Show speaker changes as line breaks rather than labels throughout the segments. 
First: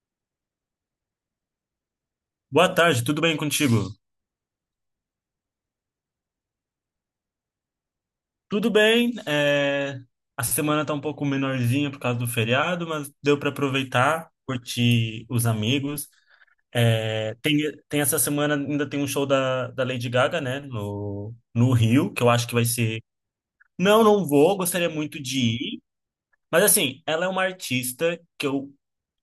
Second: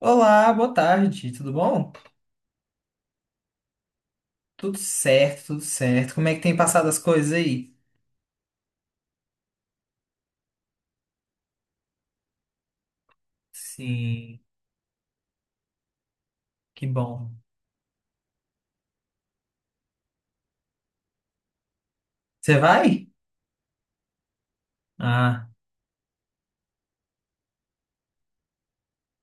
Olá, boa tarde, tudo bom?
Boa tarde, tudo bem contigo?
Tudo certo, tudo certo. Como é que tem passado as coisas aí?
Tudo bem, é, a semana tá um pouco menorzinha por causa do feriado, mas deu para aproveitar,
Sim,
curtir os amigos.
que bom.
É, Tem essa semana ainda tem um show da Lady Gaga, né, no Rio, que eu acho que
Você
vai ser.
vai?
Não, não vou, gostaria muito de
Ah,
ir, mas assim, ela é uma artista que eu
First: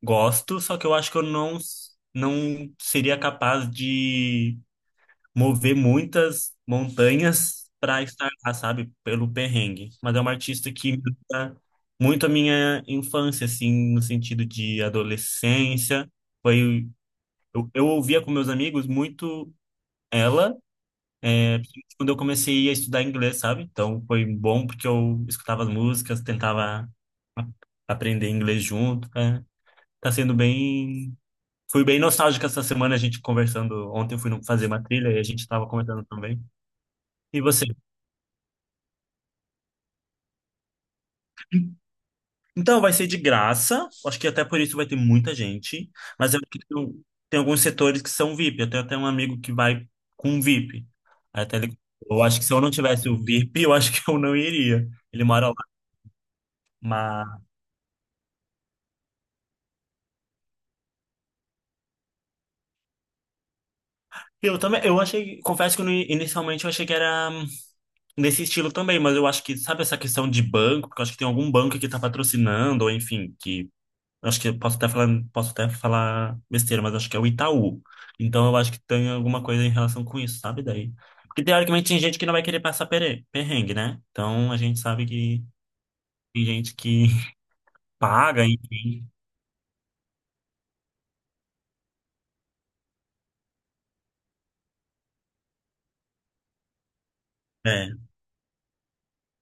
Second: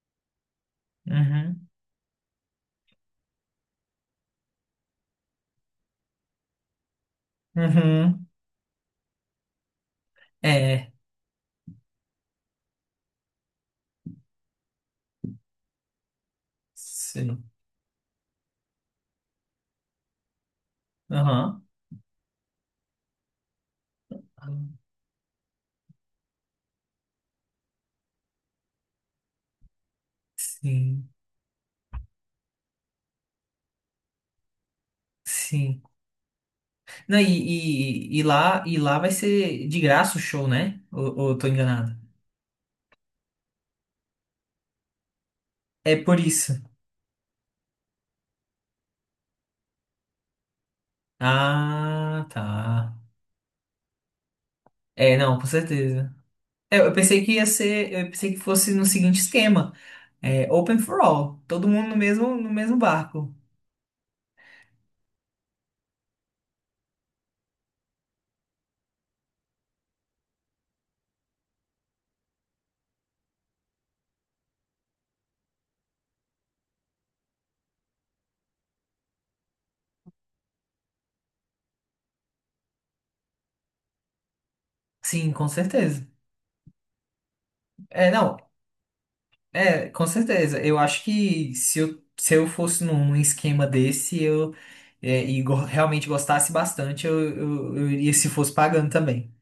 gosto, só que eu acho que eu não,
uhum.
não seria capaz de mover muitas montanhas para
Uhum.
estar lá, sabe? Pelo perrengue. Mas é uma artista
É,
que me lembra muito a minha infância, assim, no sentido de adolescência. Foi,
sim.
eu ouvia com meus amigos muito ela,
Aham.
principalmente quando eu comecei a estudar inglês, sabe? Então foi bom porque eu escutava as músicas, tentava a- aprender inglês junto. É, tá sendo
Sim,
bem. Fui bem nostálgico essa semana, a gente conversando. Ontem eu fui fazer uma trilha e a gente estava
sim.
conversando também.
Não,
E você?
e lá vai ser de graça o show, né? Ou eu tô enganado?
Então, vai ser de graça. Acho que até por isso vai ter muita gente.
É por
Mas eu acho
isso.
que tem alguns setores que são VIP. Eu tenho até um amigo que vai com VIP. Aí até ele, eu
Ah,
acho que se eu não
tá.
tivesse o VIP, eu acho que eu não iria.
É,
Ele
não, com
mora lá.
certeza. É,
Mas
eu pensei que fosse no seguinte esquema. É open for all. Todo mundo no mesmo barco.
eu também, eu achei, confesso que no inicialmente eu achei que era nesse estilo também, mas eu acho que, sabe essa questão de banco, porque eu acho que tem algum banco que tá patrocinando, ou enfim, que acho que eu posso até falar, besteira, mas acho que é o Itaú. Então eu acho que tem alguma coisa em relação com isso, sabe? Daí. Porque teoricamente tem gente que não vai querer passar perrengue, né? Então a gente sabe
Sim,
que
com certeza.
tem gente que
É, não,
paga, enfim.
é, com certeza. Eu acho que se eu fosse num esquema desse, eu realmente gostasse bastante, eu
É,
iria se fosse pagando também.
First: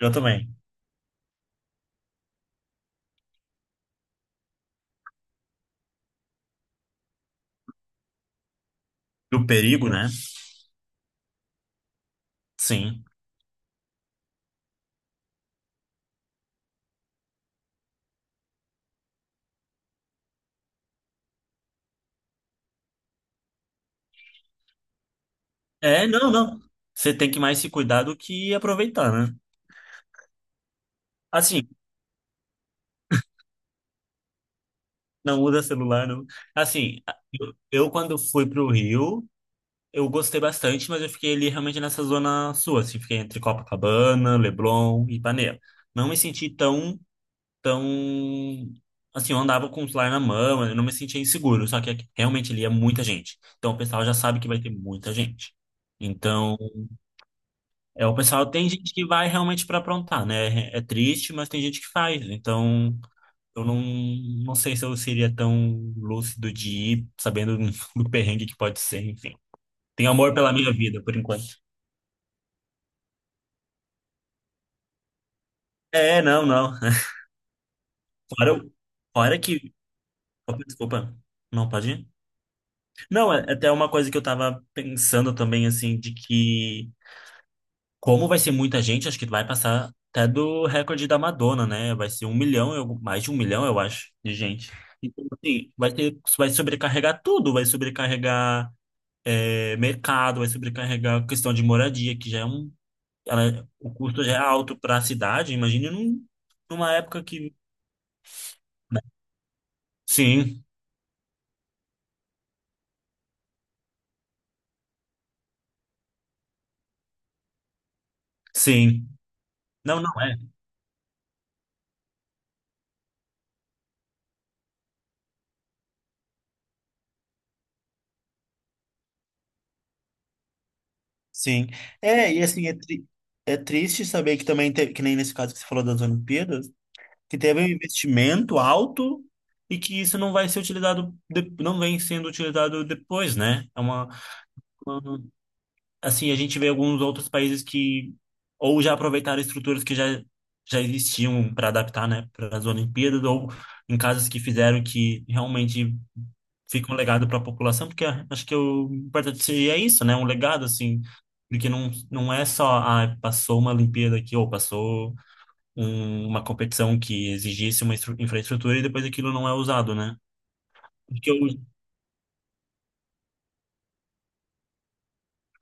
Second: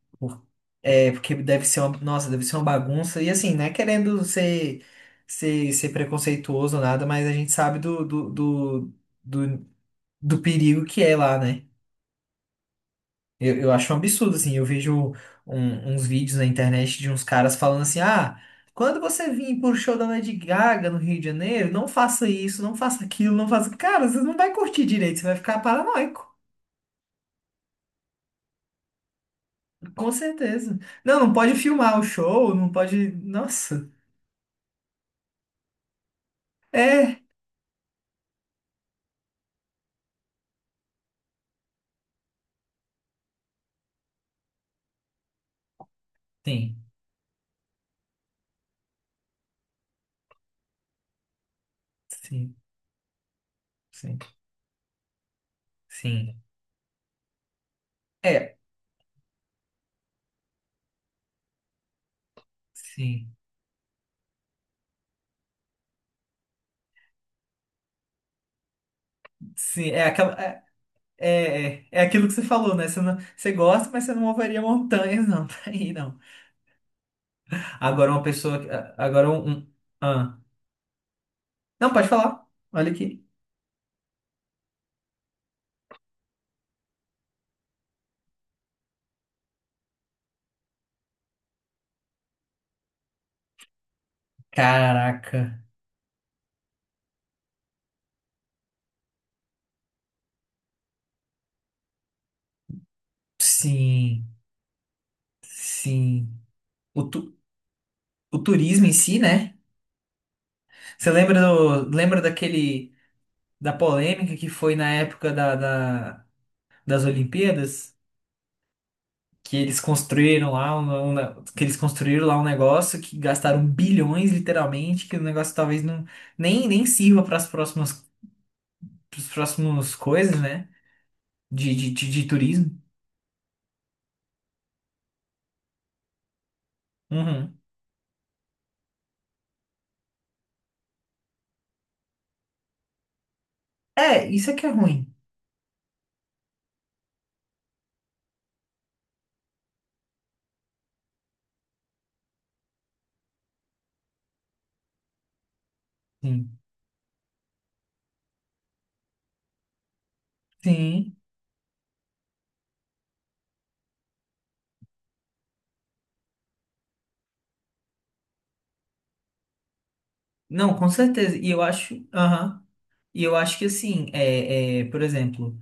eu
Por-
também.
É, porque nossa, deve ser uma bagunça. E assim, não é querendo ser preconceituoso ou nada, mas a gente sabe
Do
do,
perigo, né?
do perigo que é lá, né?
Sim.
Eu acho um absurdo, assim. Eu vejo uns vídeos na internet de uns caras falando assim: ah, quando você vir pro show da Lady Gaga no Rio de Janeiro, não faça isso, não faça aquilo, não faça. Cara, você não vai curtir direito, você vai ficar
É, não,
paranoico,
não. Você tem que mais se cuidar do que aproveitar, né?
com certeza. Não, não pode
Assim,
filmar o show, não pode. Nossa.
não usa celular, não. Assim,
É.
eu quando fui pro Rio. Eu gostei bastante, mas eu fiquei ali realmente nessa zona sua, assim, fiquei entre Copacabana, Leblon e Ipanema. Não me senti
Sim,
tão, assim, eu andava com o celular na mão, eu não me sentia inseguro, só que aqui realmente
sim,
ali é muita gente. Então o pessoal já
sim,
sabe que vai ter muita gente.
sim.
Então, o pessoal
É,
tem gente que vai realmente para aprontar, né? É triste, mas tem gente que faz. Então,
sim,
eu não, não sei se eu seria tão lúcido de ir sabendo do perrengue que pode ser, enfim.
sim. É,
Tenho amor
aquela,
pela
é,
minha vida, por enquanto.
é, é é aquilo que você falou, né? Você, não, você gosta, mas você não moveria montanhas, não, pra ir, não.
É, não, não.
Agora uma pessoa.
Fora,
Agora
fora
um.
que.
Ah.
Opa, desculpa. Não, pode
Não,
ir?
pode falar. Olha aqui.
Não, é até uma coisa que eu tava pensando também, assim, de que como vai ser muita gente, acho que vai passar até do recorde da Madonna, né? Vai ser 1 milhão, mais de 1 milhão, eu acho, de gente. Então,
Caraca.
assim, vai ter, vai sobrecarregar tudo, vai sobrecarregar mercado, vai sobrecarregar a questão de moradia, que já é um. O custo
Sim.
já é alto para a cidade, imagina
Sim.
numa
O,
época
tu,
que,
o turismo em
né?
si, né?
Sim,
Você lembra daquele. Da polêmica que foi na época das Olimpíadas?
sim.
Que eles
Não, não é.
construíram lá né, que eles construíram lá um negócio que gastaram bilhões, literalmente, que o negócio talvez não nem sirva para as próximas, pros próximos coisas, né?
Sim.
De
É, e assim,
turismo.
é triste saber que também teve, que nem nesse caso que você falou das Olimpíadas, que
Uhum.
teve um investimento alto e que isso não vai ser utilizado, não vem sendo utilizado depois, né? É uma,
É, isso é que é ruim.
assim, a gente vê alguns outros países que ou já aproveitaram estruturas que já existiam para adaptar, né, para as Olimpíadas, ou em casas que fizeram que realmente
Sim.
fica um legado para a população, porque acho que o importante seria isso, né, um legado, assim,
Sim.
porque não, não é só, ah, passou uma Olimpíada aqui, ou passou uma competição que exigisse uma infraestrutura e depois aquilo não é usado, né?
Não, com
Porque eu,
certeza. E eu
sim,
acho, aham. E eu acho que assim, por exemplo,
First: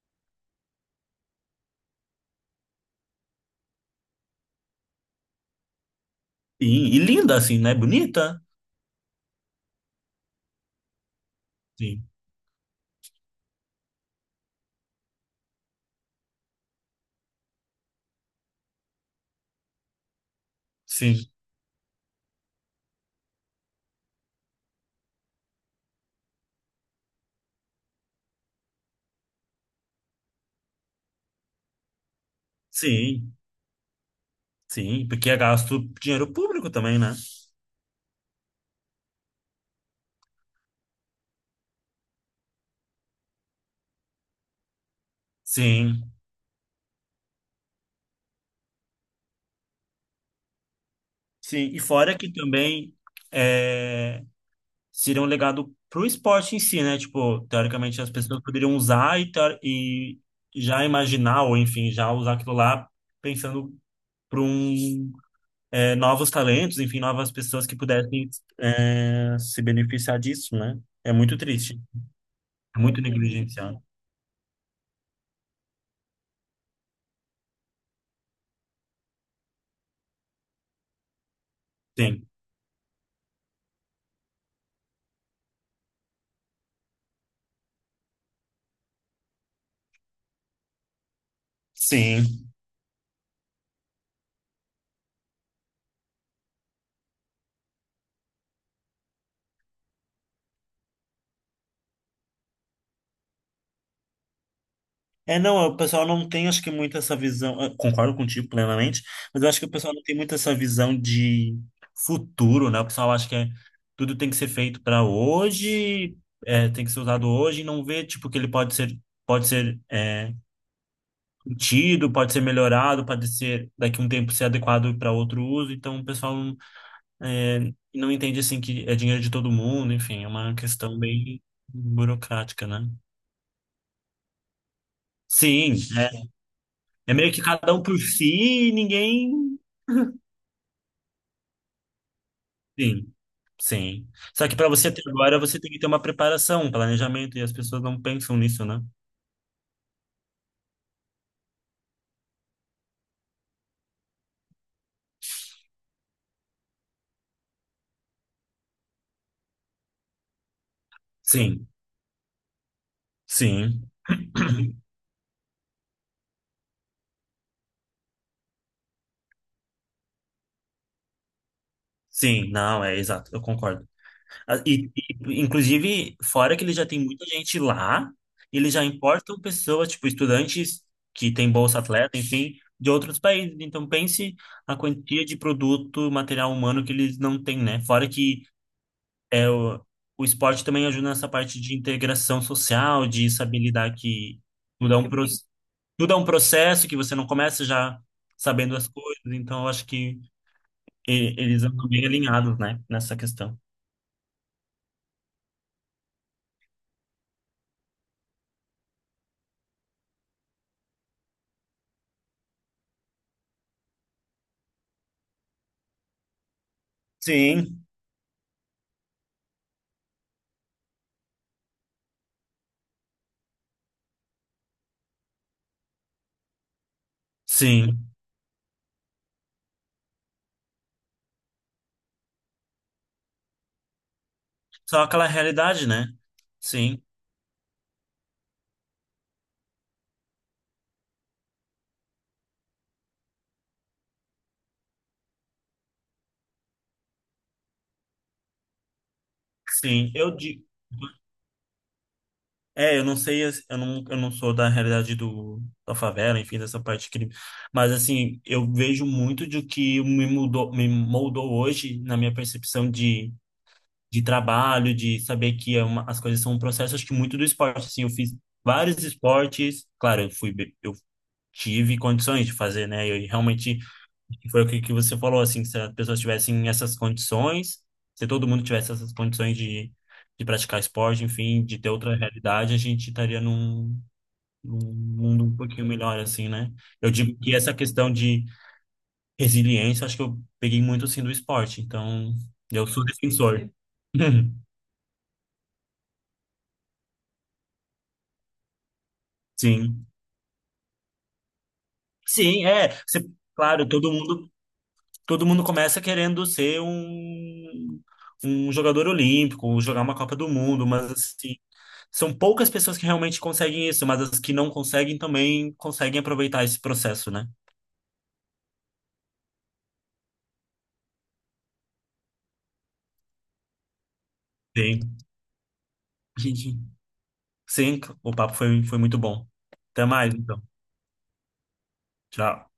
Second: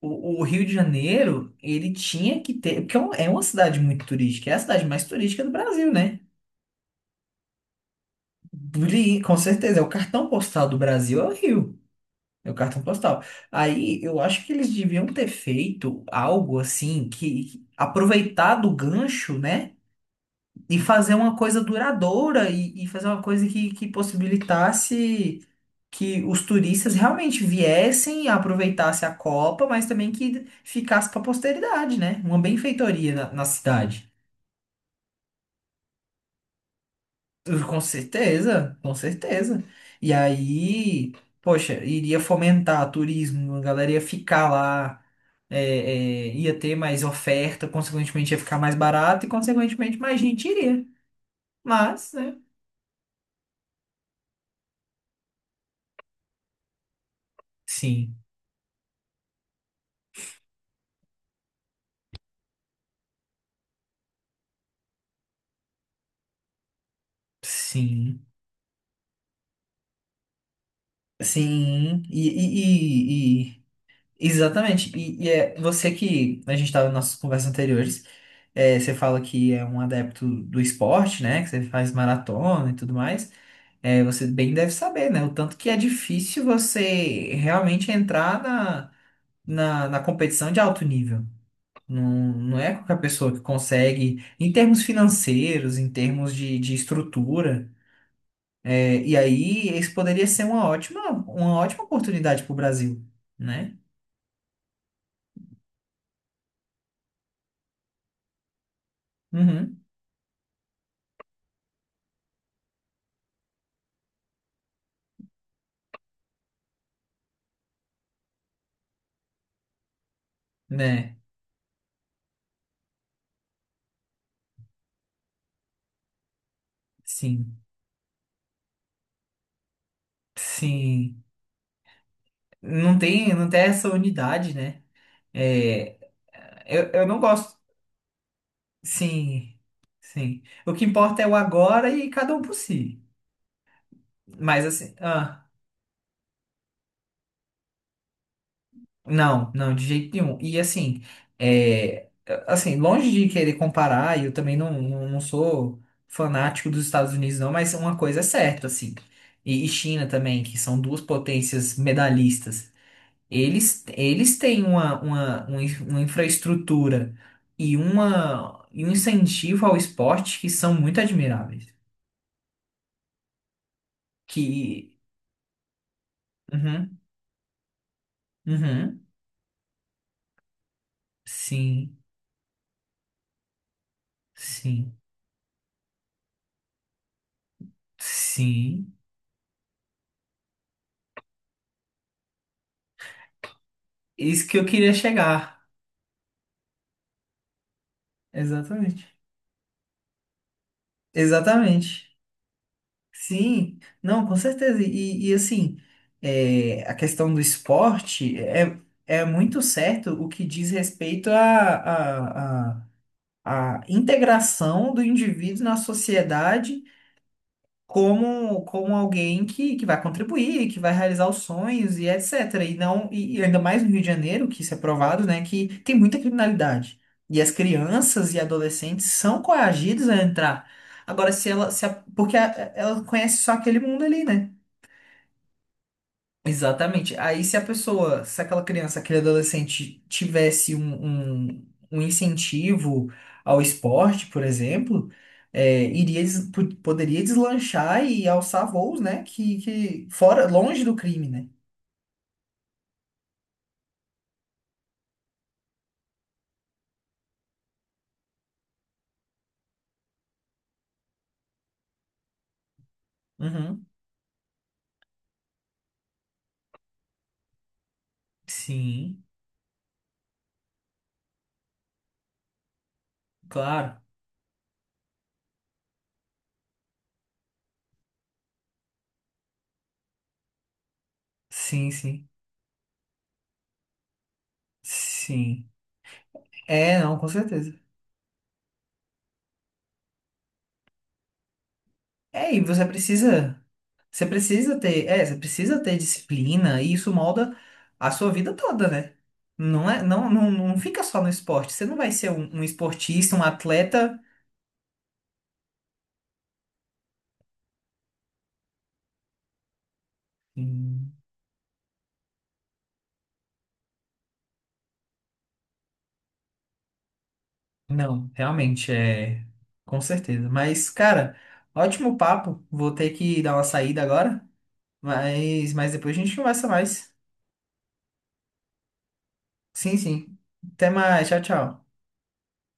o Rio de Janeiro, ele tinha que ter, porque é uma cidade muito turística, é a cidade mais turística do Brasil, né?
e linda, assim, né, bonita?
Com certeza, é o cartão postal do Brasil é o Rio.
Sim,
É o cartão postal. Aí eu acho que eles deviam ter feito algo assim que aproveitar do gancho, né? E fazer
sim,
uma coisa duradoura e fazer uma coisa que possibilitasse que os turistas realmente viessem, aproveitassem a Copa, mas também que ficasse para a posteridade, né? Uma benfeitoria na,
sim.
na cidade.
Sim, porque é gasto dinheiro público também, né?
Com certeza, com certeza. E aí, poxa, iria fomentar turismo, a galera ia ficar lá.
Sim,
Ia ter mais oferta, consequentemente ia ficar mais barato e consequentemente mais gente iria.
sim. E
Mas,
fora que
né?
também é, seria um legado pro esporte em si, né? Tipo, teoricamente as
Sim,
pessoas poderiam usar e, e já imaginar, ou enfim, já usar aquilo lá pensando para um, novos talentos, enfim, novas pessoas que
sim.
pudessem se beneficiar disso, né? É muito triste,
Sim,
é muito negligenciado.
exatamente. E é você que a gente estava nas nossas conversas anteriores, você fala que é um adepto do esporte, né? Que você faz
Sim,
maratona e tudo mais. É, você bem deve saber, né? O tanto que é difícil você realmente entrar na competição de alto nível. Não,
sim.
não é qualquer pessoa que consegue, em termos financeiros, em termos de estrutura. É, e aí, isso poderia ser uma ótima oportunidade para o Brasil, né?
É, não, o pessoal não tem, acho que, muito essa visão. Concordo contigo plenamente, mas eu acho que o
Uhum,
pessoal não tem muito essa visão de futuro, né? O pessoal acha que tudo tem que ser feito para hoje, tem que ser usado hoje, e não vê, tipo, que ele pode ser,
né?
curtido, pode ser melhorado, pode ser daqui a um tempo ser adequado para outro uso. Então, o pessoal,
Sim,
não entende, assim, que é dinheiro de todo mundo, enfim, é uma questão
sim.
bem burocrática, né?
Não tem, não tem essa unidade, né?
Sim,
É,
é,
eu
é
não
meio que
gosto.
cada um por si e
Sim,
ninguém.
sim. O que importa é o agora e cada um por si.
Sim, sim. Só que
Mas
para você
assim,
ter agora,
ah.
você tem que ter uma preparação, um planejamento, e as pessoas não pensam nisso, né?
Não, não, de jeito nenhum. E assim, é, assim, longe de querer comparar, eu também não, não, não sou fanático dos Estados Unidos, não, mas uma coisa é certa, assim. E China também, que são duas
Sim,
potências medalhistas. Eles,
sim.
eles têm uma infraestrutura e um incentivo ao esporte que são muito admiráveis.
Sim, não, é exato, eu concordo. Ah, E,
Que.
e, inclusive, fora que ele já
Uhum,
tem muita gente lá, eles já
uhum,
importam pessoas, tipo, estudantes que têm bolsa
sim,
atleta, enfim, de outros países. Então, pense a
sim,
quantia de produto, material humano que eles não têm, né? Fora que
sim.
É, o, o esporte também ajuda nessa parte de integração social, de saber lidar que
Isso que eu queria
tudo é um, pro-
chegar.
tudo é um processo que você não começa já sabendo as
Exatamente.
coisas, então eu acho que eles andam bem
Exatamente.
alinhados, né, nessa questão.
Sim, não, com certeza. E assim, a questão do esporte é, é muito certo o que diz respeito à à- à integração do indivíduo na sociedade
Sim,
como alguém que vai contribuir, que vai realizar os sonhos e etc. E não, e ainda mais no Rio de Janeiro, que isso é provado, né, que tem muita criminalidade. E as
sim.
crianças e adolescentes são coagidas a entrar. Agora, se ela, se a- porque a- ela conhece só aquele mundo ali, né?
Só aquela realidade, né? Sim,
Exatamente. Aí, se a pessoa, se aquela criança, aquele adolescente tivesse um incentivo ao esporte, por exemplo, poderia deslanchar e alçar voos, né? Que
sim. Eu
fora,
di-
longe do crime, né?
é, eu não sei, eu não sou da realidade da favela, enfim, dessa parte crime. Mas, assim, eu vejo muito de o que me mudou, me moldou hoje na minha percepção de
Uhum.
trabalho, de saber que é as coisas são um processo, acho que muito do esporte, assim, eu fiz vários
Sim,
esportes, claro, eu tive condições de fazer, né, e realmente
claro.
foi o que, que você falou, assim, que se as pessoas tivessem essas condições, se todo mundo tivesse essas condições de praticar esporte, enfim, de ter
Sim,
outra
sim.
realidade, a gente estaria num mundo um
Sim.
pouquinho melhor, assim, né,
É,
eu
não, com
digo que
certeza.
essa questão de resiliência, acho que eu peguei muito, assim, do esporte, então,
É, e você
eu sou
precisa.
defensor.
Você precisa ter disciplina e isso molda a sua vida toda, né? Não é,
Sim.
não, não, não fica só no esporte. Você não vai ser um
Sim, é. Você-
esportista, um
claro, todo
atleta.
mundo, todo mundo começa querendo ser um jogador olímpico, jogar uma Copa do Mundo, mas
Hum.
assim, são poucas pessoas que realmente conseguem isso, mas as que não conseguem também conseguem aproveitar esse processo, né?
Não, realmente é, com certeza. Mas, cara, ótimo papo. Vou ter que dar uma saída agora,
Sim.
mas depois a gente conversa
Gente,
mais.
sim, o papo foi muito bom.
Sim,
Até mais,
sim.
então.
Até mais. Tchau, tchau.
Tchau.